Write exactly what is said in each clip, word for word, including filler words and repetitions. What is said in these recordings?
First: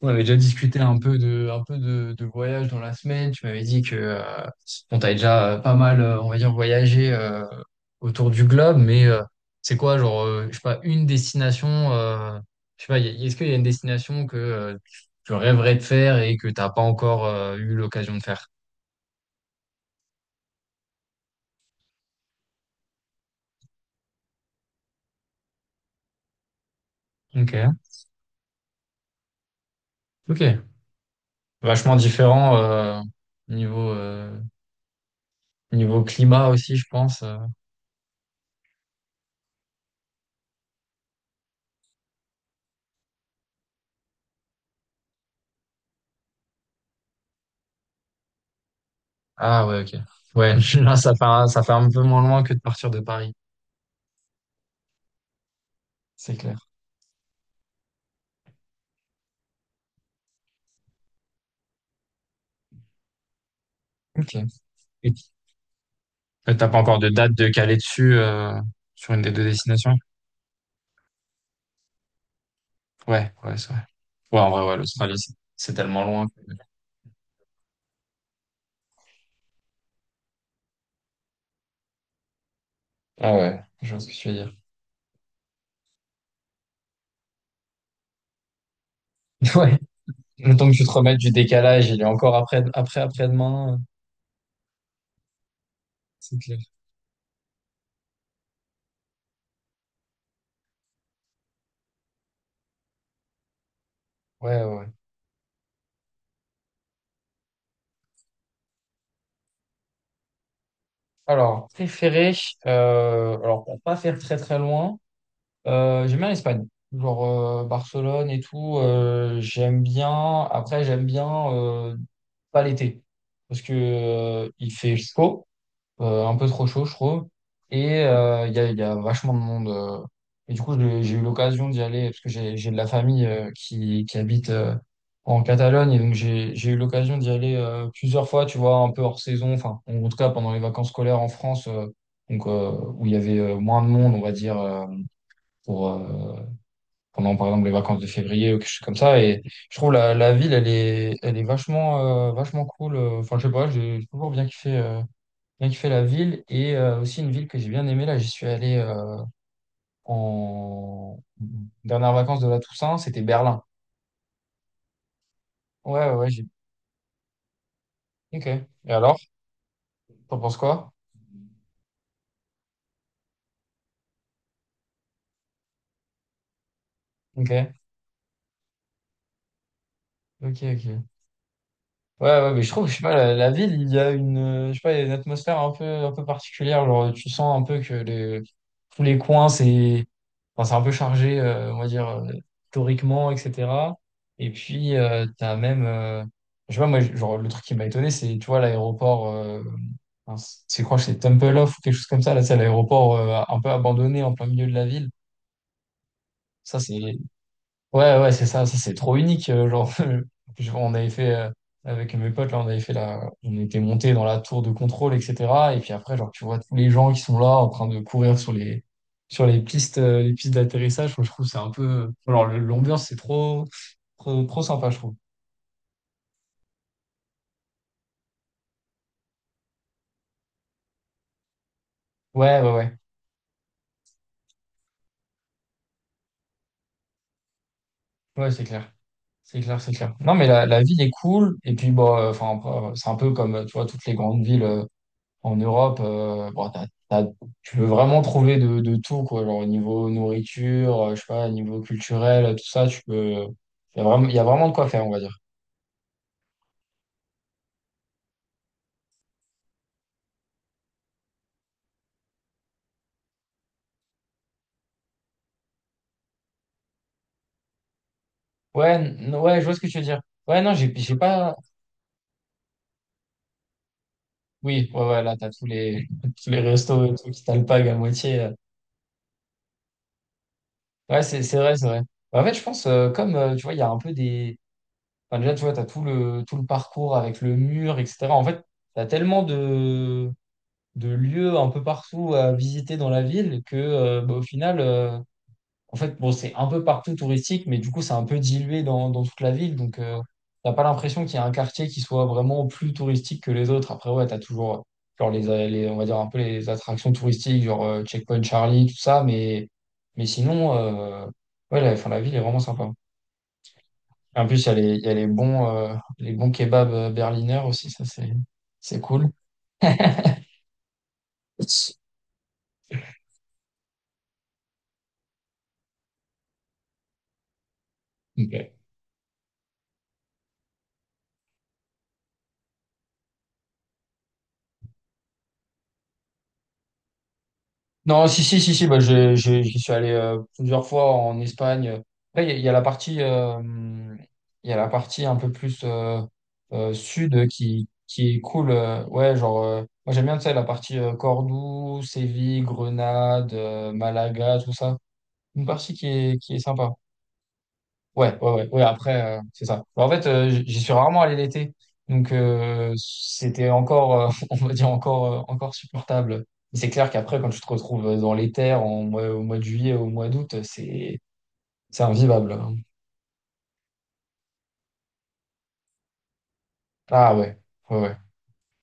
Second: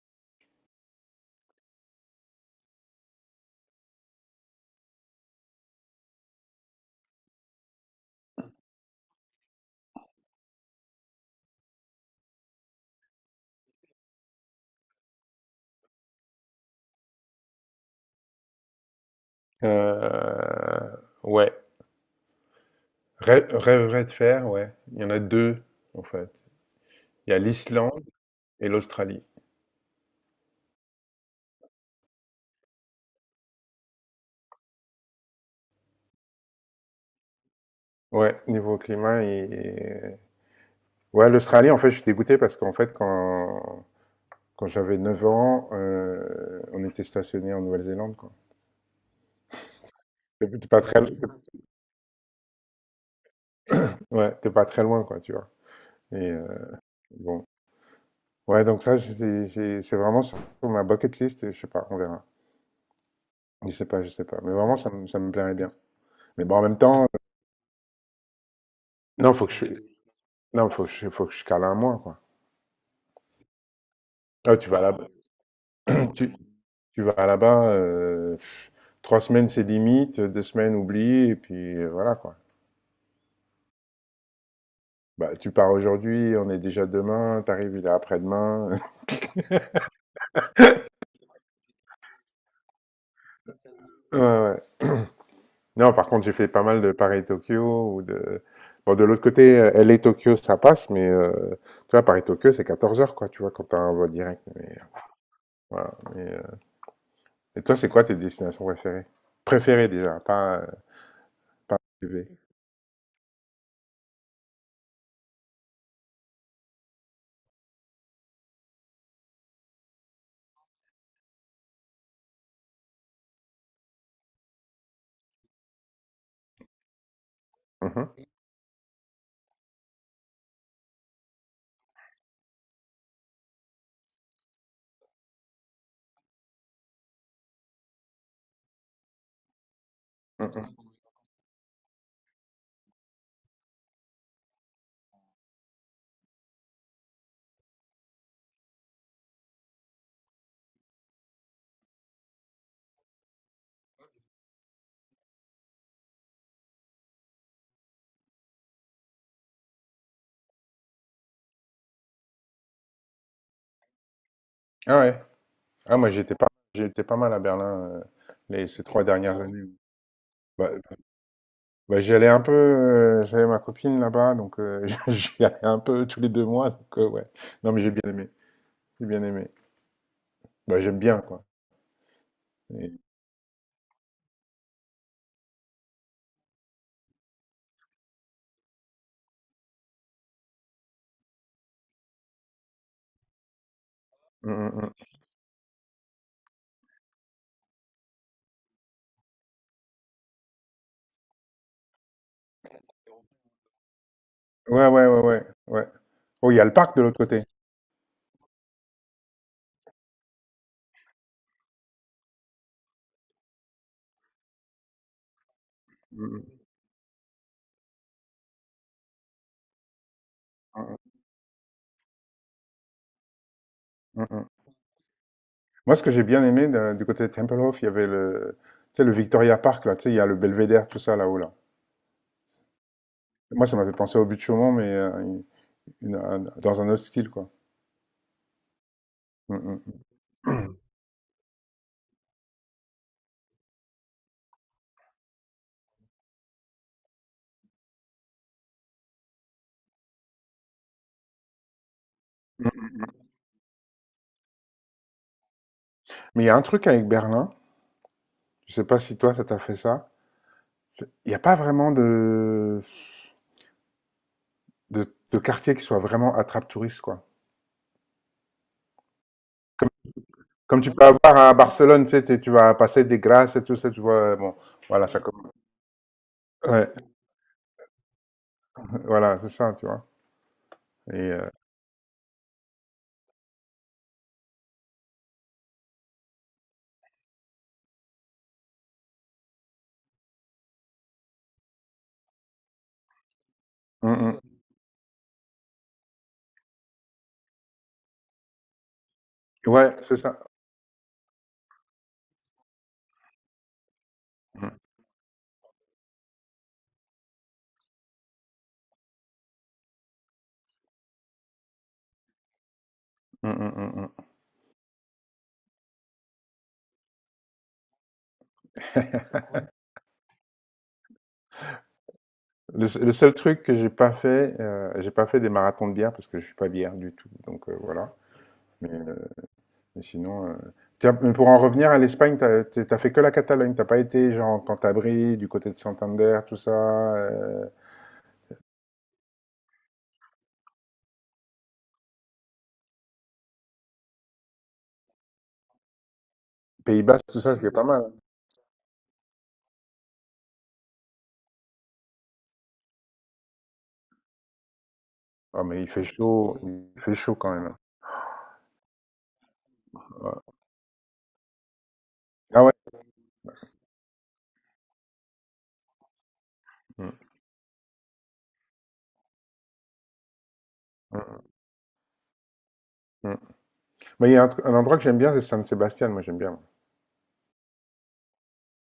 On avait déjà discuté un peu de, un peu de, de voyage dans la semaine. Tu m'avais dit que euh, bon, t'avais déjà euh, pas mal, euh, on va dire, voyagé euh, autour du globe, mais euh, c'est quoi, genre, euh, je sais pas, une destination, euh, je sais pas, y a- est-ce qu'il y a une destination que euh, tu tu rêverais de faire et que t'as pas encore euh, eu l'occasion de faire? Euh, ouais. Rê- Rêverais de faire, ouais. Il y en a deux, en fait. Il y a Ok, l'Islande et l'Australie. ok. Vachement différent euh, niveau euh, niveau climat aussi, je pense. euh. Ouais, niveau climat et. Ouais, l'Australie, en fait, je suis dégoûté parce qu'en fait, quand, quand j'avais neuf ans, euh, on était stationné en Nouvelle-Zélande, quoi. Ah ouais, ok. T'es Ouais, t'es pas là, très. ça fait un- ça fait un peu moins loin que de partir de Paris. Ouais, t'es pas très loin, quoi, tu vois. Et C'est euh, clair. bon. Ouais, donc ça, j'ai- j'ai- c'est vraiment sur ma bucket list, et je sais pas, on verra. Je sais pas, je sais Ok. pas. Mais vraiment, ça me, Et ça t- me plairait bien. Mais t'as bon, en pas même encore temps, de euh, date de caler dessus euh, sur une des non, deux faut que je, destinations? non, faut que je faut que je cale un mois, quoi. Ouais, ouais, c'est vrai. Ouais, en Ah, vrai, tu ouais, vas là-bas, l'Australie, c'est c'est tellement loin. que- tu, tu vas là-bas, euh, pff, trois semaines c'est limite, deux semaines oublie, et puis euh, voilà, quoi. Ah ouais, je vois ce que tu veux dire. Bah, tu pars aujourd'hui, on est déjà demain, t'arrives, il est après-demain. Ouais, le temps que tu te remettes du décalage, il est encore après, après, après-demain. euh, Ouais, ouais. Non, par contre, j'ai C'est fait clair. pas mal de Paris-Tokyo ou de. Bon, de l'autre côté, euh, L A-Tokyo, ça passe, mais euh, tu vois, Paris-Tokyo, c'est quatorze heures, quoi, tu vois, quand t'as un vol direct. Mais, Ouais, ouais, ouais. euh, voilà. Mais, euh, et toi, c'est quoi tes destinations préférées? Préférées, déjà, pas, euh, Alors, pas privées. préféré, euh, alors pour pas faire très très loin, euh, j'aime bien l'Espagne. Genre euh, Barcelone et tout, euh, j'aime bien. Après, j'aime bien euh, pas l'été. Parce que euh, il fait chaud. euh, un peu trop chaud, je trouve. Et Mhm. euh, il y a, il y a vachement de monde. euh. Et du coup, j'ai j'ai eu l'occasion d'y aller parce que j'ai j'ai de la famille euh, qui, qui habite euh, en Catalogne. Et donc, j'ai j'ai eu l'occasion d'y aller euh, plusieurs fois, tu vois, un peu hors saison. Enfin, en en tout cas, pendant les vacances Mhm. scolaires en France, euh, donc, euh, où il y avait euh, moins de monde, on va dire, euh, pour, euh, pendant, par exemple, les vacances de février ou quelque chose comme ça. Et je trouve la, la ville, elle est, elle est vachement, euh, vachement cool. Enfin, je sais pas, j'ai toujours bien kiffé. Euh, bien kiffé la ville et euh, aussi une ville que j'ai bien aimée. Là, j'y suis allé euh, en dernière vacances de la Toussaint, c'était Berlin. Ah ouais. Ah, Ouais, moi, ouais, ouais, j'étais j'ai. pas, j'étais pas mal à Berlin, euh, Ok. les, ces Et trois alors, dernières années. t'en penses Bah, quoi? bah, j'y allais un peu, euh, j'avais ma copine là-bas, donc euh, j'y allais un peu tous les deux mois. Donc, euh, ouais. Ok. Non, mais j'ai bien aimé. J'ai bien aimé. Ok, Bah, ok. j'aime bien, quoi. Ouais, ouais, mais je trouve, je Et- sais pas, la, la ville, il y a une, euh, je sais pas, il y a une atmosphère un peu, un peu particulière. Genre, tu sens un peu que les, tous les coins, c'est, enfin, c'est un peu chargé, euh, on va dire, euh, historiquement, et cetera. Et Mm, mm, mm. puis, euh, t'as même, euh, je sais pas, moi, genre, le truc qui m'a étonné, c'est, tu vois, l'aéroport, euh, enfin, c'est quoi, c'est Temple Off ou quelque chose comme ça, là, c'est l'aéroport, euh, un peu abandonné en plein milieu de la Ouais, ouais, ville. ouais, ouais, ouais. Oh, il y a le Ça, parc c'est. de l'autre côté. Ouais, ouais, c'est ça, ça c'est trop unique. Euh, genre, je- on avait fait euh, avec mes potes, là, on avait fait la, on était monté dans la tour de contrôle, et cetera. Et puis après, genre, Mm, tu vois tous les gens qui sont là en train de courir sur les, sur les pistes, euh, les pistes mm, mm, d'atterrissage. Moi, Je trouve que c'est un peu, alors le- l'ambiance c'est trop, mm, mm. trop, Mm. trop sympa, je trouve. Moi, ce que j'ai bien aimé de- du côté de Tempelhof, il y avait le, tu sais, le Victoria Park, là, tu sais, il y a le Belvédère, tout ça là-haut, là. Ouais, ouais, ouais, Moi, ça m'avait pensé au but de Chaumont, mais euh, une- un- dans un autre style, quoi. ouais, c'est clair, Mm, c'est clair, mm, c'est clair. Non, mais la, mm. la ville est cool. Et puis bon, euh, enfin, c'est un peu comme, tu vois, toutes les grandes villes. euh, En Europe, euh, bon, t'as- t'as- tu peux vraiment trouver de, de tout, quoi. Genre, au niveau nourriture, euh, je sais pas, au niveau culturel, tout ça, tu peux. Il y a vraiment, il y a vraiment de quoi faire, on va dire. Mais il y a un truc avec Berlin, je sais pas si toi ça t'a fait ça, il n'y a pas vraiment de, de, de quartier qui soit vraiment attrape-touriste, quoi. Ouais, n- ouais, je vois ce que tu veux dire. Ouais, non, Comme j'ai tu peux j'ai avoir à pas. Barcelone, tu sais, t'es- tu vas passer des grâces et tout ça, tu vois, euh, bon, Oui, ouais, voilà, ça ouais, là, t'as commence. tous les, tous les Ouais, restos et tout qui t'alpaguent à moitié. euh. voilà, c'est ça, tu vois. Ouais, Et, c'est euh, c'est vrai, c'est vrai. En fait, je pense, euh, comme, euh, tu vois, il y a un peu des. Enfin, déjà, tu vois, t'as tout le, tout le parcours avec le mur, et cetera. En fait, t'as tellement de de lieux un peu partout à visiter dans la ville que, euh, bah, mm, au final, euh, en fait, bon, c'est un peu partout touristique, mais du coup, c'est un peu dilué dans, dans toute la mm. ville. Ouais, Donc, c'est euh, ça. t'as pas l'impression qu'il y a un quartier qui soit vraiment plus touristique que les autres. Après, ouais, t'as Mm, toujours, euh, genre, les, euh, les- on va dire un peu les attractions touristiques, genre euh, Checkpoint Charlie, tout ça, mais, mais sinon, euh, ouais, la, enfin, la ville est vraiment sympa. mm, mm, mm. En plus, il y a les, il y a les bons, euh, les bons kebabs euh, berliner aussi, ça, c'est, c'est cool. Le, se- le seul truc que j'ai pas fait, euh, j'ai pas fait des marathons de bière parce que je suis pas bière du tout, donc euh, voilà. Ok. Mais sinon. Euh, tiens, pour en revenir à l'Espagne, t'as t'as fait que la Catalogne. T'as pas été, genre, Cantabrie, du côté de Santander, tout ça. euh, Non, si, si, si, si, bah, je, je- j'y suis allé euh, plusieurs fois en Espagne. Après, il y, a il y a la partie, euh, il y a la partie un peu plus euh, euh, Pays Basque, tout sud ça, ce qui est pas qui, mal, hein. qui est cool. Euh, ouais, genre, euh, moi j'aime bien, tu sais, la partie euh, Cordoue, Séville, Grenade, euh, Malaga, tout ça. Ah, Une mais il partie fait qui est, qui chaud. est sympa. Il fait chaud quand même, hein. Ouais, ouais, ouais, ouais, après, euh, c'est ça. Bah, En fait, euh, Ouais. j- j'y suis rarement allé l'été, donc Ah ouais. euh, c'était encore, euh, on va dire, encore, euh, encore supportable. Mais C'est clair Mm, qu'après, quand tu te retrouves euh, dans les terres en mois- au mois de juillet, au mois d'août, c'est mm, c'est invivable. Hein. mm. Mais il y a un, tr- un endroit que j'aime bien, c'est San Sébastien. Moi, j'aime bien. Ah ouais, ouais, ouais.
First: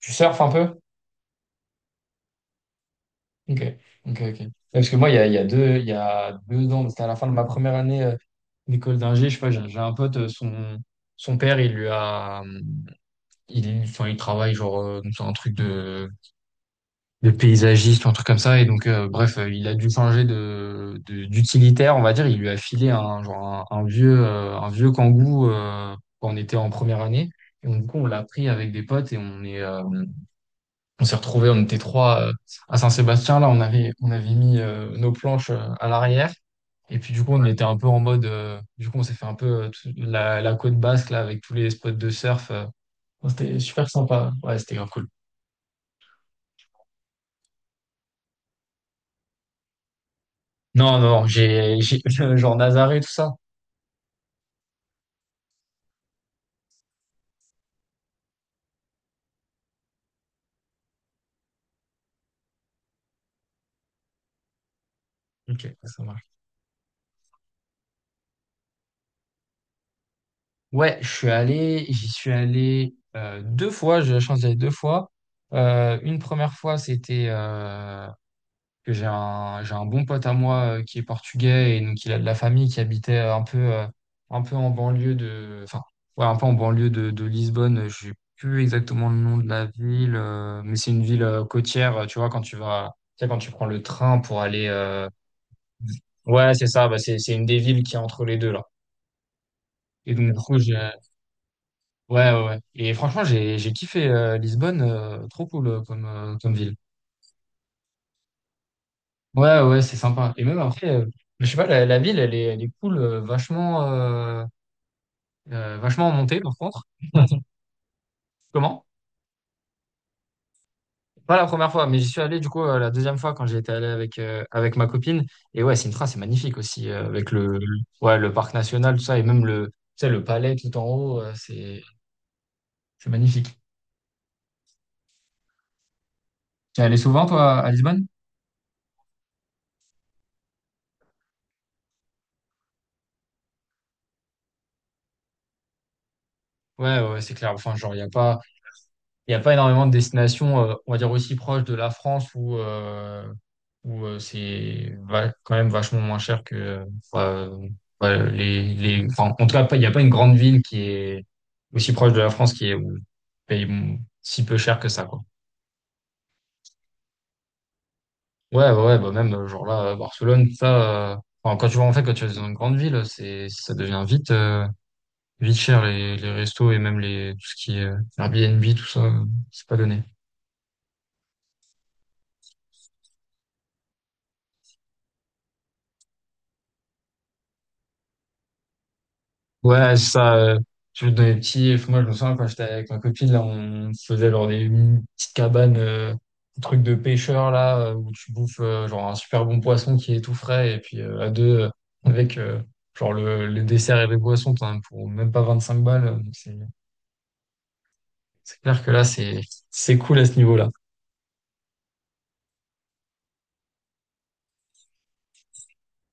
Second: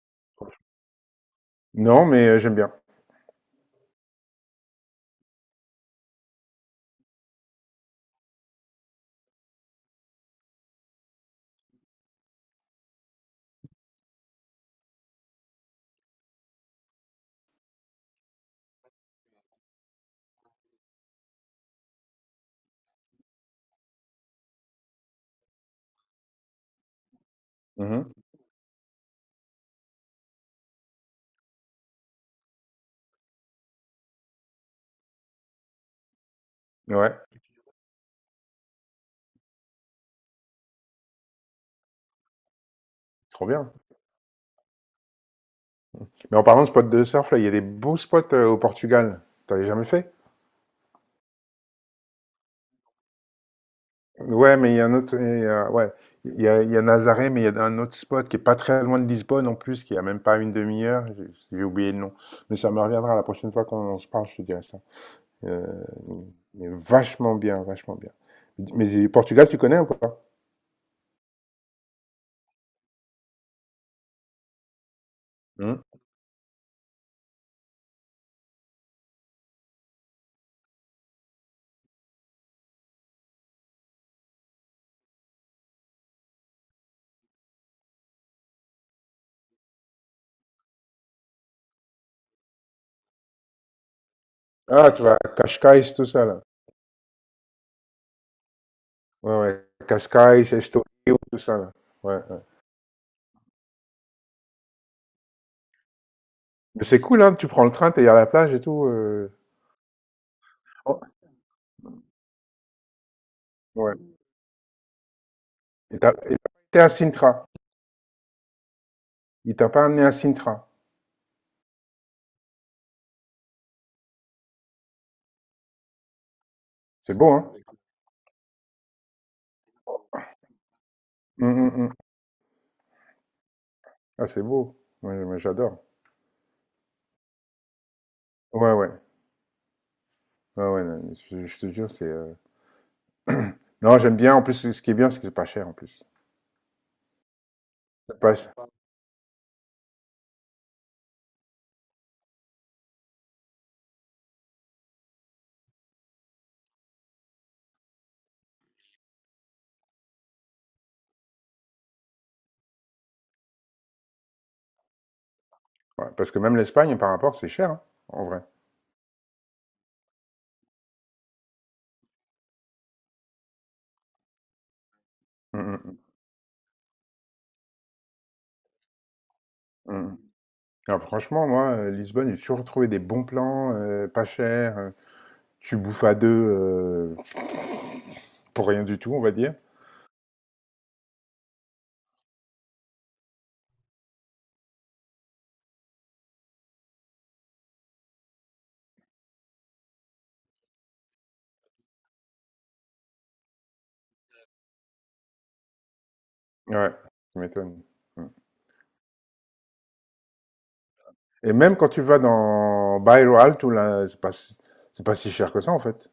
Tu surfes un peu? Non, mais euh, j'aime bien. Ok, ok, ok. Ouais, Parce que moi, il y a, il y a deux, il y a deux ans, c'était à la fin de ma première année euh, d'école d'ingé, je sais pas, j'ai j'ai un pote, euh, son, son père, il lui a... hum, il, enfin, il travaille genre euh, dans un truc de de paysagiste ou un truc comme ça. Et donc, euh, bref, euh, il a dû changer de, de- d'utilitaire, on va dire. Il lui a filé un, genre un, un vieux, euh, un vieux Kangoo euh, quand on était en première année. Et donc, du coup, on Mhm. l'a pris avec des potes et on est, euh, on s'est retrouvés, on était trois euh, à Saint-Sébastien. Là, on avait, on avait mis euh, nos planches euh, à l'arrière. Et puis, Ouais, du coup, on était un peu en mode, euh, du coup, on s'est fait un peu euh, tout- la, la côte basque, là, avec tous les spots de surf. euh. trop C'était bien. super sympa. Ouais, c'était grave cool. Mais en parlant de spots de surf, là, il y a des beaux spots euh, au Portugal. T'avais jamais fait? Non, non, j'ai, j'ai, genre Nazaré, tout ça. Ouais, mais il y a un autre. Et, euh, ouais, il y a, il y a Nazaré, mais il y a un autre spot qui est pas très loin de Lisbonne en plus, qui a même pas une demi-heure. J'ai j'ai oublié le nom, mais ça me reviendra la prochaine fois qu'on se parle. Je te dirai ça. Euh, Ok, ça marche. mais vachement bien, vachement bien. Mais Portugal, tu connais ou pas? Ouais, je suis allé, j'y suis allé euh, deux fois, j'ai eu la chance d'y aller deux fois. Hmm. Euh, une première fois, c'était euh, que j'ai un, j'ai un bon pote à moi euh, qui est portugais et donc il a de la famille qui habitait un peu, euh, un peu en banlieue de, enfin, ouais, un peu en banlieue de, de Lisbonne. Je sais plus exactement le nom de la ville, euh, mais c'est une ville euh, côtière, euh, tu vois, quand tu vas, tu sais, quand tu prends le train pour aller, Ah, tu euh, vas Cascais, tout ça là. ouais, c'est ça, bah, c'est, c'est une des villes qui est entre les deux là. Ouais, ouais. Et donc, du Cascais, coup, j'ai. Estoril, tout ça là. Ouais, Ouais, ouais. ouais, ouais. Et franchement, j'ai j'ai kiffé euh, Lisbonne, euh, trop cool euh, comme, euh, comme ville. Mais c'est cool, hein. Tu prends le train, t'es à la plage et tout. euh. Ouais, ouais, c'est sympa. Et même après, Oh, euh, je sais pas, la, la ville, elle est, elle est cool, euh, vachement, ouais. euh, euh, Et vachement en t'as et montée, t'as par pas contre. à Sintra. Comment? Il t'a pas amené à Sintra. Pas la première fois, mais j'y suis allé du coup euh, la deuxième fois quand j'étais allé avec, euh, avec ma copine. Et ouais, Sintra, c'est magnifique aussi, euh, C'est beau, avec le, hein? le- ouais, le parc national, tout ça, et même le, tu sais, le palais tout en haut, euh, Hum, hum, c'est hum. c'est magnifique. Ah, c'est beau. Ouais, moi, j'adore. Tu es allé souvent, toi, à Lisbonne? Ouais, ouais. Ouais, ouais, non, je, je te jure, c'est. euh, Non, j'aime bien. En plus, ce qui est bien, c'est que c'est pas cher en plus. Ouais, ouais, c'est clair. Enfin, genre, il a C'est pas pas. ch- Il n'y a pas énormément de destinations, euh, on va dire, aussi proches de la France où, euh, où euh, c'est va- quand même vachement moins cher que euh, euh, ouais, les, les... enfin, en tout cas, pas- il n'y a pas une grande ville qui est aussi proche de la France qui est où paye mm, si peu cher que ça, quoi. Ouais, parce que même l'Espagne, par rapport, c'est cher, hein, en vrai. Ouais, ouais, ouais, bah même, euh, genre là, à Barcelone, ça... euh, enfin, quand tu vas, en fait, quand tu vas dans une grande ville, c'est, ça devient vite, euh, vite cher, Mm, les, les restos et même les, tout ce qui est euh, Airbnb, tout ça, euh, c'est pas mm, donné. mm. Alors, franchement, moi, euh, Lisbonne, j'ai toujours trouvé des bons plans, euh, pas cher. Euh, tu bouffes à deux euh, pour rien du tout, on va dire. Ouais, c'est ça. euh, Tu veux donner petit. Moi, je me souviens quand j'étais avec ma copine, là, on se faisait genre des petites cabanes, euh, des trucs de pêcheur, là, euh, où tu bouffes euh, genre un super bon poisson qui est tout frais. Et puis euh, à deux, euh, avec euh, genre le, le dessert et les boissons, t'en as pour même pas vingt-cinq balles. euh, Donc, C'est Ouais, ça m'étonne. Mm. c'est clair que là, c'est c'est cool à ce niveau-là. Et même quand tu vas dans Bairro Alto, là, c'est pas, si- c'est pas si cher que ça, en fait.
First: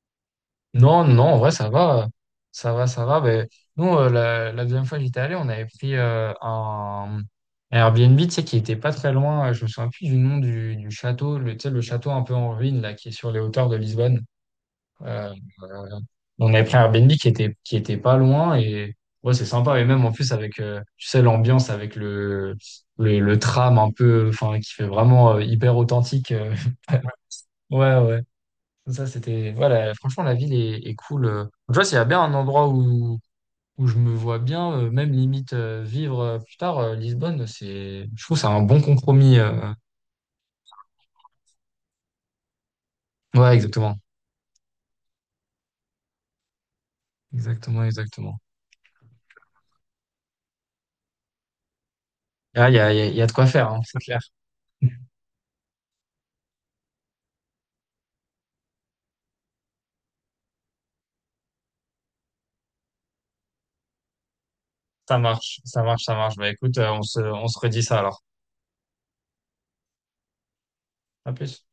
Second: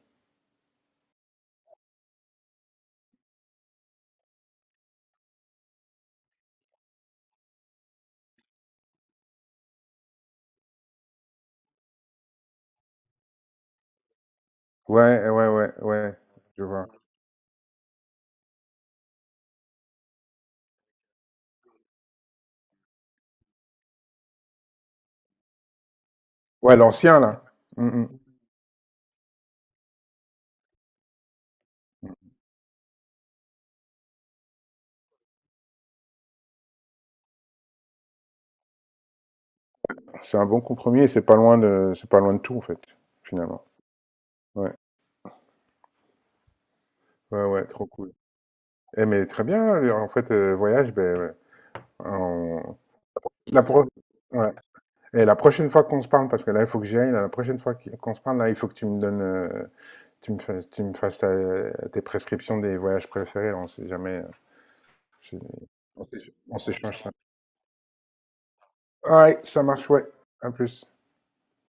Non, non, en vrai, ça va. Ça va, ça va. Ben, nous, euh, la, la deuxième fois que j'étais allé, on avait pris euh, un, un Airbnb, tu sais, qui était pas très loin. euh, Je me souviens plus du nom du, du château, le, tu sais, le château un peu en ruine, là, qui est sur les hauteurs de Lisbonne. Ouais, Euh, ouais, ouais, euh, ouais, on je avait pris un vois. Airbnb qui était, qui était pas loin et ouais, c'est sympa. Et même, en plus, avec, euh, tu sais, l'ambiance avec le, le, le tram un peu, enfin, qui fait vraiment euh, hyper authentique. euh. Ouais, l'ancien là. Mm, Ouais, mm. ouais. Ça, c'était. Voilà, franchement, la ville est, est cool. euh. Tu vois, s'il y a bien un endroit où, où je me vois bien, euh, même limite euh, vivre euh, plus tard, euh, Lisbonne, c'est. Je trouve que c'est un bon compromis. euh. C'est un bon compromis et c'est pas loin de, c'est pas loin de tout en fait, euh. Ouais, finalement. exactement. Ouais, ouais, ouais, Exactement, trop cool. exactement. Eh mais très bien. euh, En fait, euh, voyage, ben, ouais. Ah, il On- y a, il y a, il y a de quoi la faire, hein, pro- c'est clair. ouais. Et la prochaine fois qu'on se parle, parce que là, il faut que j'y aille. Là, la prochaine fois qui- qu'on se parle, là, il faut que tu me donnes, euh, tu me fasses, tu me fasses ta- tes prescriptions des voyages préférés. Là, on sait jamais. euh, Ça je- marche, ça marche, on ça s'éch- marche. Bah on écoute, euh, s'échange on ça. se, on se redit ça alors. Alright, ça marche, ouais. À plus. À plus.